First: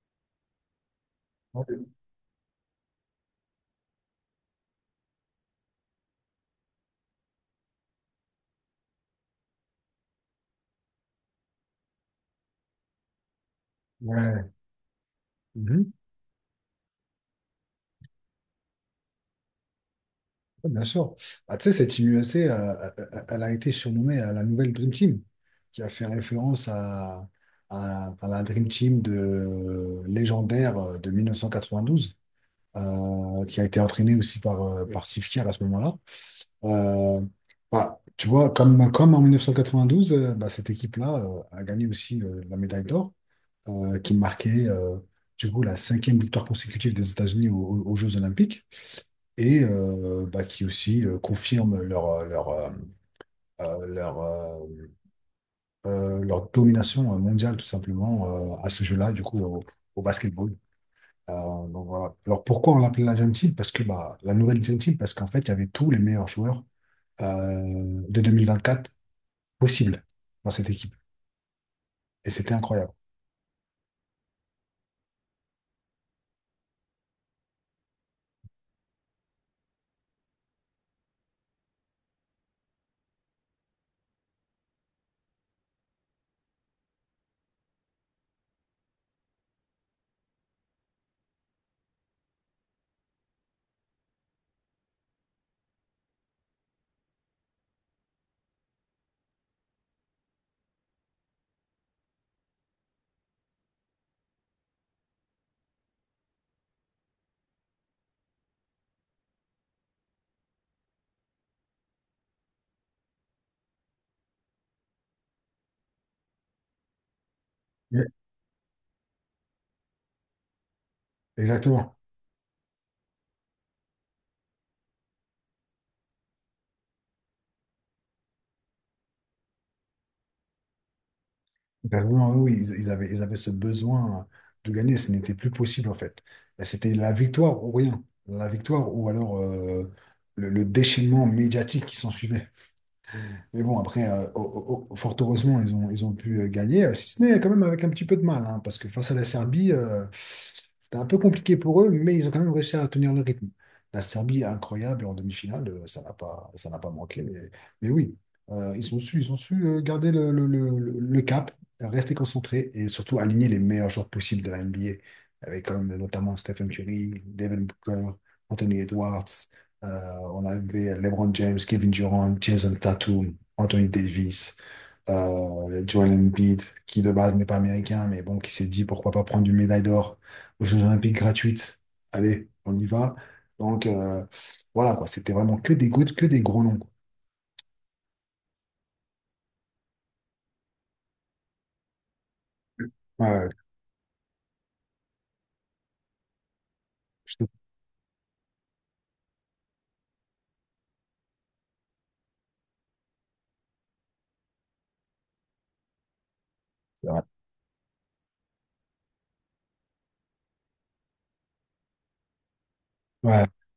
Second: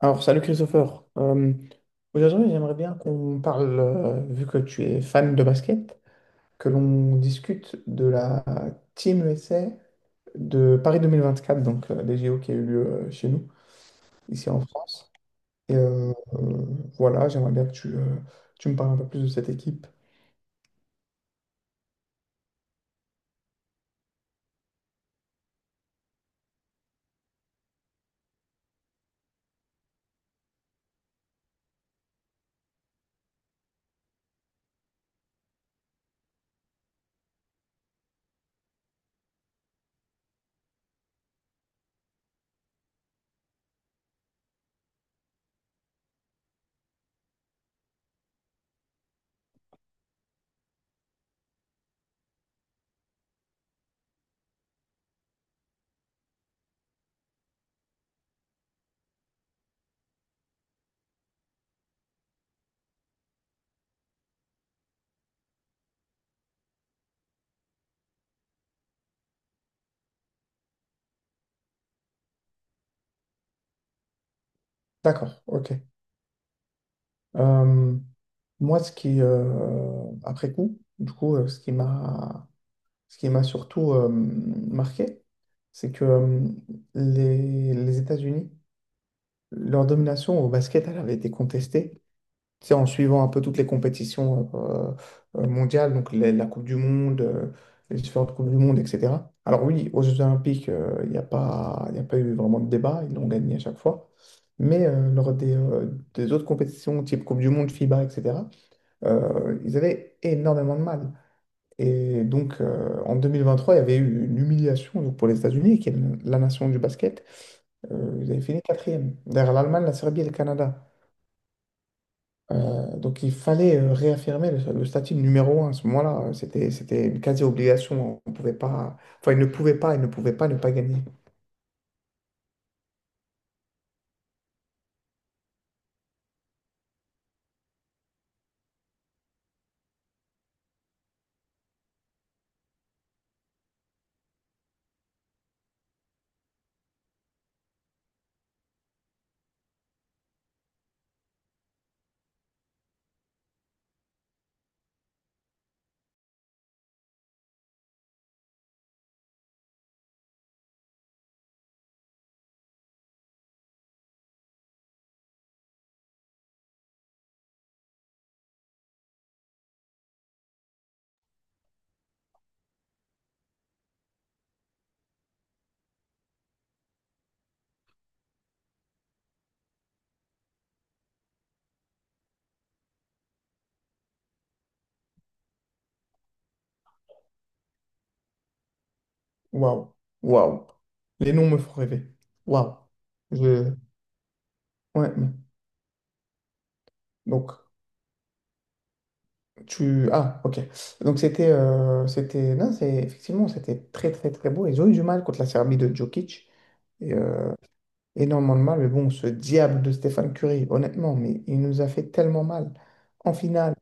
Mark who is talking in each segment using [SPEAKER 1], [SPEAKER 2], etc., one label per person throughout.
[SPEAKER 1] Alors, salut Christopher.
[SPEAKER 2] Ouais,
[SPEAKER 1] Aujourd'hui, j'aimerais bien qu'on parle, vu que tu es fan de basket, que l'on discute de la Team USA de Paris 2024, donc des JO qui a eu lieu chez nous,
[SPEAKER 2] ouais.
[SPEAKER 1] ici en France. Et
[SPEAKER 2] Mhm.
[SPEAKER 1] euh, euh, voilà, j'aimerais bien que tu me parles un peu plus de cette équipe.
[SPEAKER 2] Ouais, bien sûr. Tu sais, cette Team USA, elle a été surnommée la nouvelle Dream Team, qui a fait référence à la Dream Team légendaire de 1992, qui a été entraînée aussi par Steve Kerr à ce moment-là. Euh, tu vois, comme en 1992, cette équipe-là a gagné aussi la médaille d'or, qui marquait du coup la cinquième victoire consécutive des États-Unis aux Jeux Olympiques. Et qui aussi confirment euh, leur, euh, leur domination mondiale, tout simplement, à ce jeu-là, du coup, au basketball. Donc voilà. Alors pourquoi on l'appelait la Dream Team? Parce que la nouvelle Dream Team, parce qu'en fait, il y avait tous les meilleurs joueurs de quatre possibles dans cette équipe. Et c'était incroyable.
[SPEAKER 1] D'accord, ok. Euh, Moi, ce qui, après coup, du coup, ce qui m'a Ce qui m'a surtout marqué, c'est que les États-Unis, leur domination au basket, elle avait été contestée. Tu sais, en suivant un peu toutes les compétitions mondiales, donc la Coupe du Monde, les différentes Coupes du Monde, etc. Alors oui, aux Jeux Olympiques, il n'y a pas, il n'y a pas eu vraiment de débat, ils l'ont gagné à chaque fois. Mais lors des autres compétitions, type Coupe du Monde, FIBA, etc., ils avaient énormément de mal. Et donc, en 2023, il y avait eu une humiliation donc, pour les États-Unis, qui est la nation du basket.
[SPEAKER 2] Ouais.
[SPEAKER 1] Ils avaient fini quatrième, derrière l'Allemagne, la Serbie et le Canada.
[SPEAKER 2] Exactement.
[SPEAKER 1] Donc, il fallait réaffirmer le statut de numéro un à ce moment-là. C'était une quasi-obligation. On pouvait pas... Enfin, ils ne pouvaient pas, ils ne pouvaient pas ne pas gagner.
[SPEAKER 2] Ben oui, oui, oui, ils avaient ce besoin de gagner, ce n'était plus possible en fait. Ben, c'était la victoire ou rien, la victoire ou alors le déchaînement médiatique qui s'en suivait. Mais bon, après, fort heureusement, ils ont pu gagner, si ce n'est quand même avec un petit peu de mal, hein, parce que face à la Serbie, c'était un peu compliqué pour eux, mais ils ont quand même réussi à tenir le rythme. La Serbie est incroyable en demi-finale, ça n'a pas manqué, mais oui, ils ont su garder le cap, rester concentrés et surtout aligner les meilleurs joueurs possibles de la NBA, avec quand même notamment Stephen Curry, Devin Booker, Anthony Edwards, euh, on avait LeBron James, Kevin Durant, Jason Tatum. Anthony Davis, Joel Embiid, qui de base n'est pas américain, mais bon, qui s'est dit pourquoi pas prendre une médaille d'or aux Jeux Olympiques gratuites. Allez, on y va. Donc euh, voilà, quoi, c'était vraiment que des gouttes, que des gros noms, quoi.
[SPEAKER 1] Waouh, waouh. Les noms me font rêver. Waouh.
[SPEAKER 2] Ouais, ouais,
[SPEAKER 1] Je... Ouais.
[SPEAKER 2] je
[SPEAKER 1] Donc,
[SPEAKER 2] te-
[SPEAKER 1] tu... Ah, ok. Donc c'était... c'était... Non, c'est... Effectivement, c'était très, très, très beau. Ils ont eu du mal contre la Serbie de Djokic.
[SPEAKER 2] c'est
[SPEAKER 1] Et,
[SPEAKER 2] vrai.
[SPEAKER 1] euh, énormément de mal. Mais bon, ce diable de Stéphane Curry, honnêtement, mais il nous a fait tellement mal. En
[SPEAKER 2] Ouais,
[SPEAKER 1] finale,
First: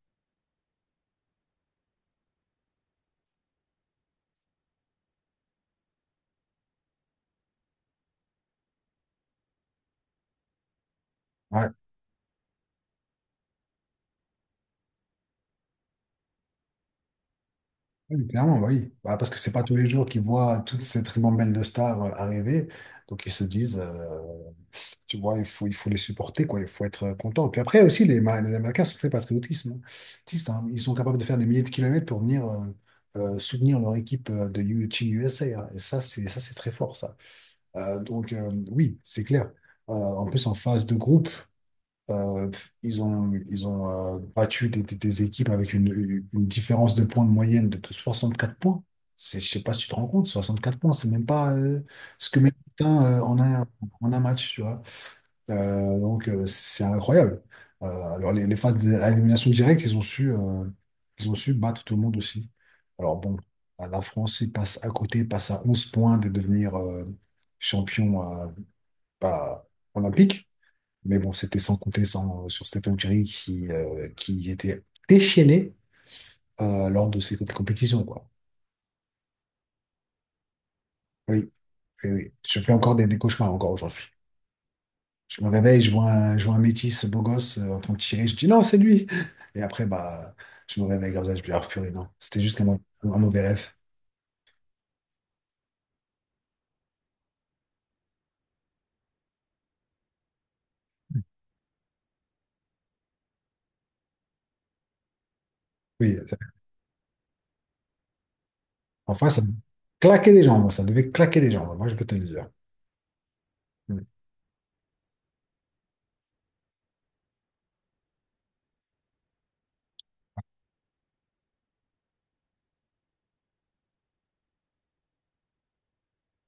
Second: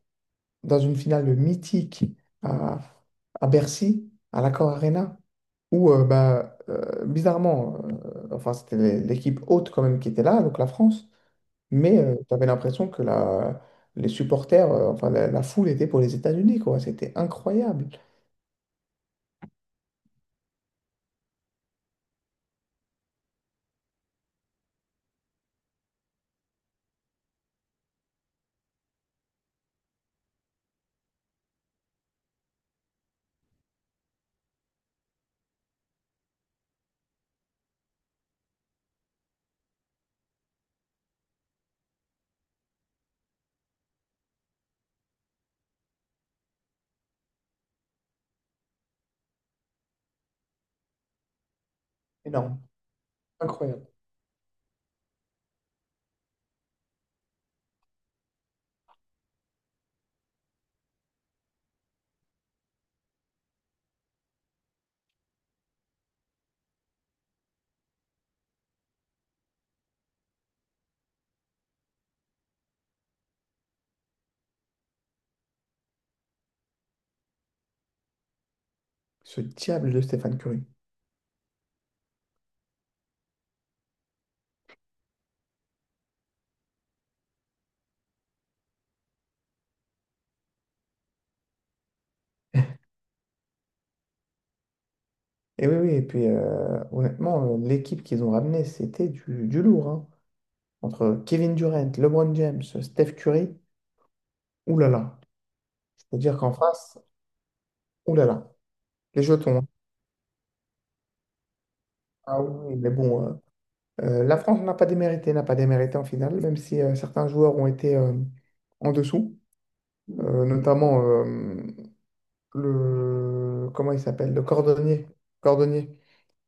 [SPEAKER 1] dans une finale mythique à, à Bercy, à l'Accor Arena, où, bizarrement, c'était l'équipe haute quand même qui était là, donc la France.
[SPEAKER 2] ouais.
[SPEAKER 1] Mais tu avais l'impression que les supporters, enfin la foule était pour les États-Unis, quoi. C'était incroyable.
[SPEAKER 2] Oui, clairement, bah oui. Bah, parce que c'est pas tous les jours qu'ils voient toute cette ribambelle de stars arriver, donc ils se disent, tu vois, il faut les supporter, quoi. Il faut être content. Puis après aussi, les Américains sont très patriotisme, hein. Patriotistes, hein. Ils sont capables de faire des milliers de kilomètres pour venir soutenir leur équipe de Team USA, hein. Et ça, c'est très fort, ça. Oui, c'est clair. En plus, en phase de groupe, ils ont battu des équipes avec une différence de points de moyenne de 64 points. Je sais pas si tu te rends compte, 64 points, c'est même pas ce que met
[SPEAKER 1] Énorme.
[SPEAKER 2] Putain,
[SPEAKER 1] Incroyable.
[SPEAKER 2] en un match, tu vois. C'est incroyable. Euh, alors, les phases d'élimination directe, ils ont su battre tout le monde aussi. Alors, bon, la France, ils passent à côté, passe à 11 points de devenir champion bah, olympique. Mais bon, c'était sans compter sans, sur Stephen Curry qui était déchaîné lors de cette compétition, quoi.
[SPEAKER 1] Ce diable de Stéphane Curry.
[SPEAKER 2] Oui, oui, oui. Je fais encore des cauchemars encore aujourd'hui. Je me réveille, je vois un métis beau gosse en train de tirer, je dis non, c'est lui. Et après, bah, je me réveille comme ça, je me dis, ah purée, non, c'était juste un mauvais rêve.
[SPEAKER 1] Oui, et puis honnêtement, l'équipe qu'ils ont ramenée, c'était du lourd, hein. Entre Kevin Durant, LeBron James, Steph Curry, oulala.
[SPEAKER 2] Oui, euh,
[SPEAKER 1] C'est-à-dire qu'en face, oulala. Les
[SPEAKER 2] ça
[SPEAKER 1] jetons, hein.
[SPEAKER 2] claquait des jambes, ça devait claquer des jambes, moi je peux te le
[SPEAKER 1] Ah
[SPEAKER 2] dire.
[SPEAKER 1] oui, mais bon, euh,
[SPEAKER 2] Mm.
[SPEAKER 1] euh, la France n'a pas démérité, n'a pas démérité en finale, même si certains joueurs ont été en dessous, notamment le comment il s'appelle? Le cordonnier. Cordonnier.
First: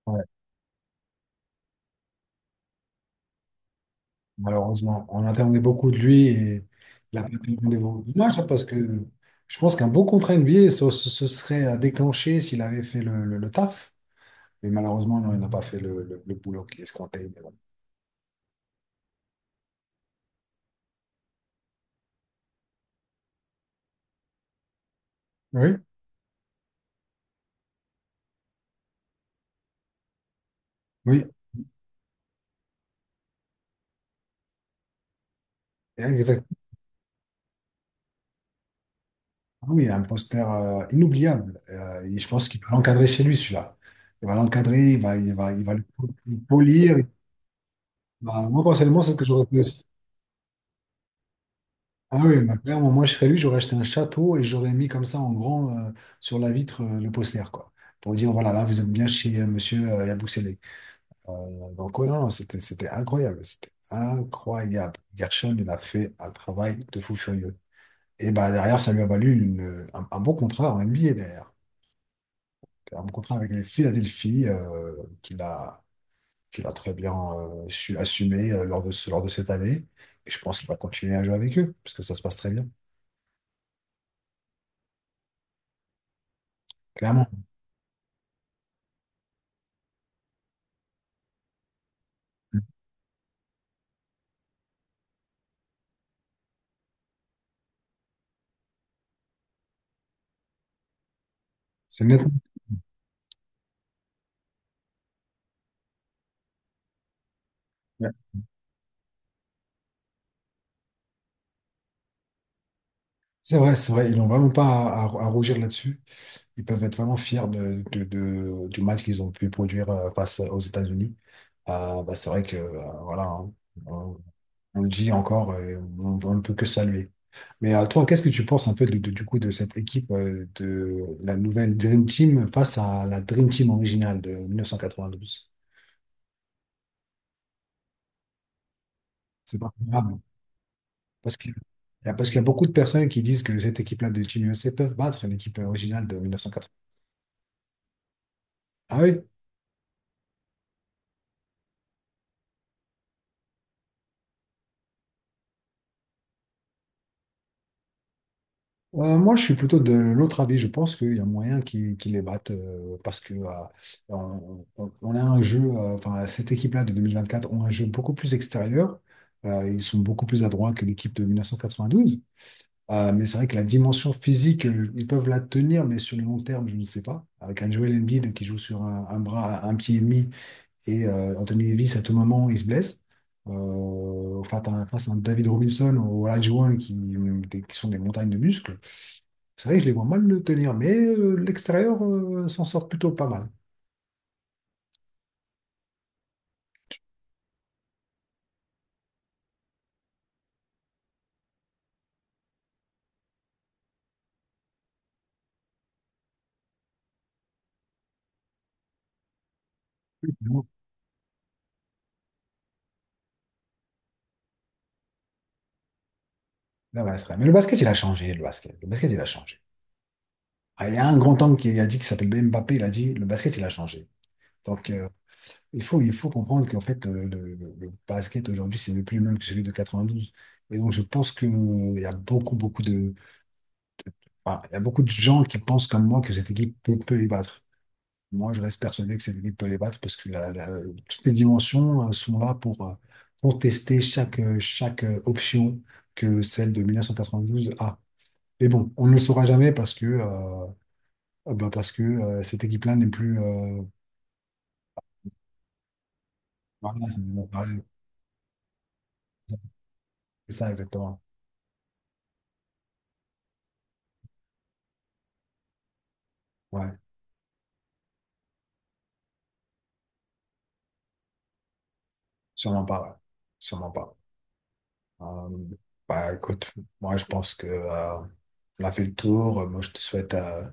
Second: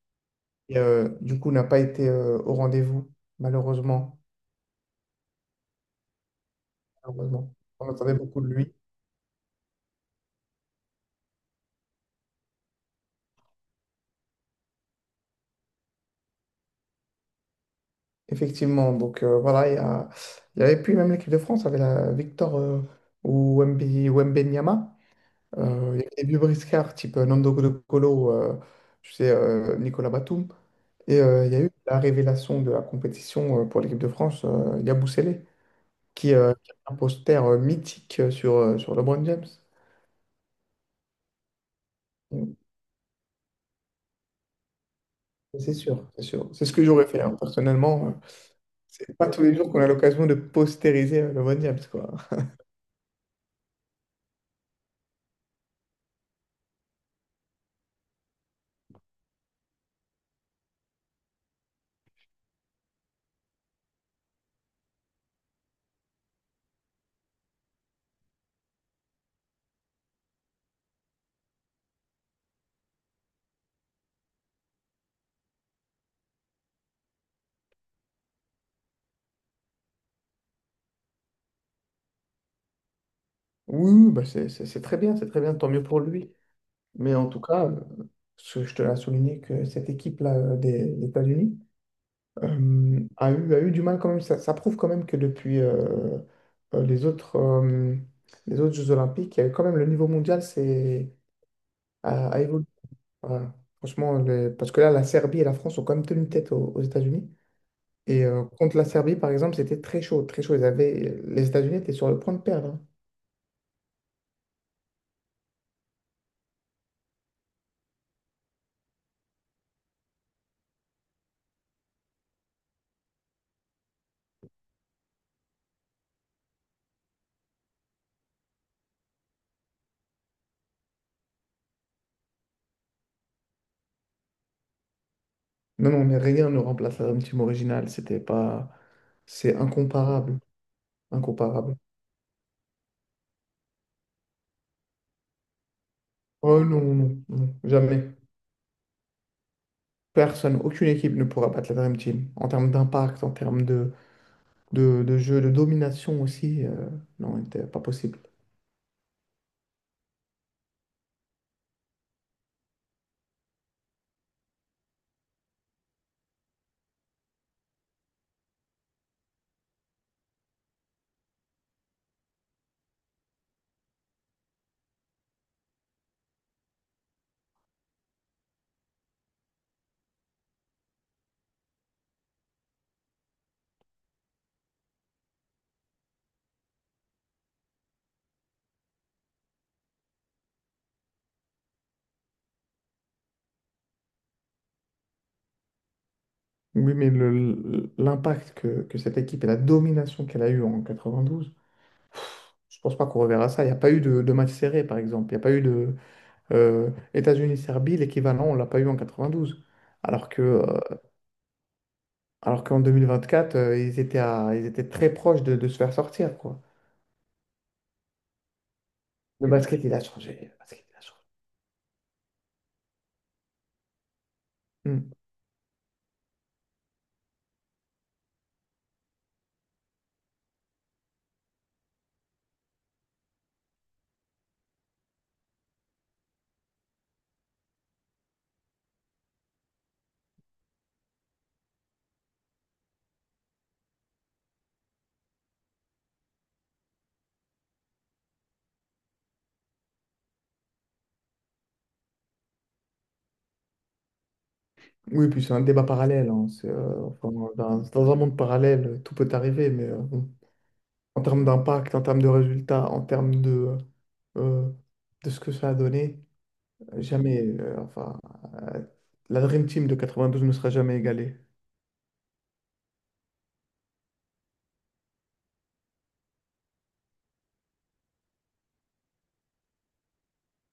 [SPEAKER 2] Ouais,
[SPEAKER 1] Et du coup, n'a pas été au rendez-vous, malheureusement.
[SPEAKER 2] malheureusement, on attendait beaucoup de lui et il a pas
[SPEAKER 1] Malheureusement.
[SPEAKER 2] pris le
[SPEAKER 1] On
[SPEAKER 2] rendez-vous.
[SPEAKER 1] attendait beaucoup
[SPEAKER 2] Dommage, hein,
[SPEAKER 1] de
[SPEAKER 2] parce
[SPEAKER 1] lui.
[SPEAKER 2] que je pense qu'un beau contrat NBA se serait déclenché s'il avait fait le taf. Mais malheureusement, non, il n'a pas fait le boulot qui est escompté, mais bon.
[SPEAKER 1] Effectivement. Donc voilà, il y avait plus même l'équipe de France avait la Victor ou Wembenyama.
[SPEAKER 2] Oui,
[SPEAKER 1] Il y avait des vieux briscards type Nando Colo, Colo, tu sais, Nicolas Batum. Et
[SPEAKER 2] oui.
[SPEAKER 1] euh, il y a eu la révélation de la compétition pour l'équipe de France, Yabusele,
[SPEAKER 2] Exactement.
[SPEAKER 1] qui a un poster mythique sur sur LeBron James.
[SPEAKER 2] Oui, un poster inoubliable. Et je pense
[SPEAKER 1] Mm.
[SPEAKER 2] qu'il peut l'encadrer chez lui, celui-là. Il va l'encadrer, il
[SPEAKER 1] C'est
[SPEAKER 2] va
[SPEAKER 1] sûr, c'est
[SPEAKER 2] le
[SPEAKER 1] sûr. C'est ce que
[SPEAKER 2] polir.
[SPEAKER 1] j'aurais fait, hein. Personnellement,
[SPEAKER 2] Bah, moi, personnellement, c'est ce
[SPEAKER 1] c'est
[SPEAKER 2] que
[SPEAKER 1] pas tous
[SPEAKER 2] j'aurais
[SPEAKER 1] les
[SPEAKER 2] fait
[SPEAKER 1] jours qu'on
[SPEAKER 2] aussi.
[SPEAKER 1] a l'occasion de postériser le Von James, quoi.
[SPEAKER 2] Ah oui, bah, clairement, moi, je serais lui, j'aurais acheté un château et j'aurais mis comme ça en grand sur la vitre le poster, quoi. Pour dire, voilà, là, vous êtes bien chez monsieur Yabousselé. Ouais, non, c'était incroyable. C'était incroyable. Gershon, il a fait un travail de fou furieux. Et bah, derrière, ça lui a valu un bon contrat en NBA, derrière. Un bon contrat avec les Philadelphie, qu'il a, qu'il a très bien su assumer lors de cette année. Et je pense qu'il va continuer à jouer avec eux, parce que ça se passe très bien,
[SPEAKER 1] Oui, oui, bah c'est très bien, c'est très bien, tant mieux pour lui. Mais en
[SPEAKER 2] clairement.
[SPEAKER 1] tout cas, je te l'ai souligné que cette équipe-là des États-Unis a eu du mal quand même. Ça prouve quand même que depuis euh, les autres, euh, les autres Jeux Olympiques, quand même le niveau mondial
[SPEAKER 2] C'est net.
[SPEAKER 1] a évolué. Voilà. Franchement, parce que là, la Serbie et la France ont quand même tenu tête aux États-Unis.
[SPEAKER 2] Ouais.
[SPEAKER 1] Et contre la Serbie, par exemple, c'était très chaud, très chaud. Ils avaient... Les États-Unis étaient sur le point de perdre, hein.
[SPEAKER 2] C'est vrai, c'est vrai. Ils n'ont vraiment pas à rougir là-dessus. Ils peuvent être vraiment fiers du match qu'ils ont pu produire face aux États-Unis. C'est vrai que, voilà, hein, on le dit encore, on ne peut que saluer. Toi, qu'est-ce que tu penses un peu du coup de cette équipe de la nouvelle Dream Team face à la Dream Team originale de 1992?
[SPEAKER 1] Non, non, mais rien ne remplace la Dream Team originale. C'était pas... C'est
[SPEAKER 2] C'est pas comparable.
[SPEAKER 1] incomparable.
[SPEAKER 2] Parce qu'il
[SPEAKER 1] Incomparable.
[SPEAKER 2] parce qu'il y a beaucoup de personnes qui disent que cette équipe-là de Team USA peuvent battre l'équipe originale de
[SPEAKER 1] Oh
[SPEAKER 2] 1992.
[SPEAKER 1] non, non, non, jamais.
[SPEAKER 2] Ah oui?
[SPEAKER 1] Personne, aucune équipe ne pourra battre la Dream Team. En termes d'impact, en termes de jeu, de domination aussi, non, c'était pas possible.
[SPEAKER 2] Moi, je suis plutôt de l'autre avis. Je pense qu'il y a moyen qu'ils les battent parce que on a un jeu, cette équipe-là de 2024 ont un jeu beaucoup plus extérieur. Ils sont beaucoup plus adroits que l'équipe de 1992. Mais c'est vrai que la dimension physique, ils peuvent la tenir, mais sur le long terme, je ne sais pas. Avec un Joel Embiid qui joue sur un bras, un pied et demi, et Anthony Davis, à tout moment, il se blesse. Face à un David Robinson ou Olajuwon qui sont des montagnes de muscles. C'est vrai que je les vois mal le tenir, mais l'extérieur s'en sort plutôt pas mal.
[SPEAKER 1] Oui, mais l'impact que cette équipe et la domination qu'elle a eue en 92, je pense pas qu'on reverra ça. Il n'y a pas eu de match serré, par exemple. Il n'y a pas eu de... États-Unis-Serbie, l'équivalent, on l'a pas eu en quatre-vingt-douze. Alors que,
[SPEAKER 2] Donc,
[SPEAKER 1] euh, alors qu'en 2024, ils étaient très proches de se faire sortir, quoi.
[SPEAKER 2] là, voilà, c'est vrai. Mais le basket, il a changé, le basket. Le basket, il a
[SPEAKER 1] Le
[SPEAKER 2] changé.
[SPEAKER 1] basket, il a changé. Le basket,
[SPEAKER 2] Ah,
[SPEAKER 1] il
[SPEAKER 2] il y
[SPEAKER 1] a
[SPEAKER 2] a un
[SPEAKER 1] changé.
[SPEAKER 2] grand homme qui a dit, qui s'appelle Mbappé, il a dit, le basket, il a changé. Donc, euh,
[SPEAKER 1] Hmm.
[SPEAKER 2] il faut comprendre qu'en fait, le basket aujourd'hui, c'est plus le même que celui de 92. Et donc, je pense que, il y a beaucoup, beaucoup de, enfin, il y a beaucoup de gens qui pensent comme moi que cette équipe peut les battre. Moi, je reste persuadé que cette équipe peut les battre parce que toutes les dimensions sont là pour contester chaque option que celle de 1992 a. Mais bon, on ne le saura jamais parce que, cette équipe-là n'est plus.
[SPEAKER 1] Oui, puis c'est un débat parallèle, hein. C'est,
[SPEAKER 2] Voilà,
[SPEAKER 1] euh,
[SPEAKER 2] c'est
[SPEAKER 1] enfin,
[SPEAKER 2] mon
[SPEAKER 1] dans,
[SPEAKER 2] appareil.
[SPEAKER 1] dans un monde parallèle, tout peut arriver, mais bon.
[SPEAKER 2] C'est ça, exactement.
[SPEAKER 1] En termes d'impact, en termes de résultats, en termes euh, de ce que ça a donné,
[SPEAKER 2] Ouais,
[SPEAKER 1] jamais, euh, la Dream Team de 92 ne sera jamais égalée.
[SPEAKER 2] sûrement pas, ouais. Sûrement pas. Euh, écoute, moi, je pense que on a fait le tour. Moi, je te souhaite euh,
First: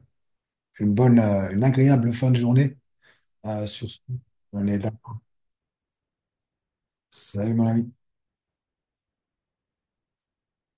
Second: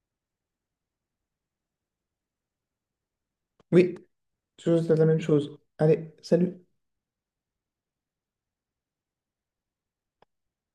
[SPEAKER 2] une bonne, euh, une agréable fin de journée sur
[SPEAKER 1] Oui,
[SPEAKER 2] ce. On est là.
[SPEAKER 1] toujours la même chose. Allez, salut.
[SPEAKER 2] Salut Marie.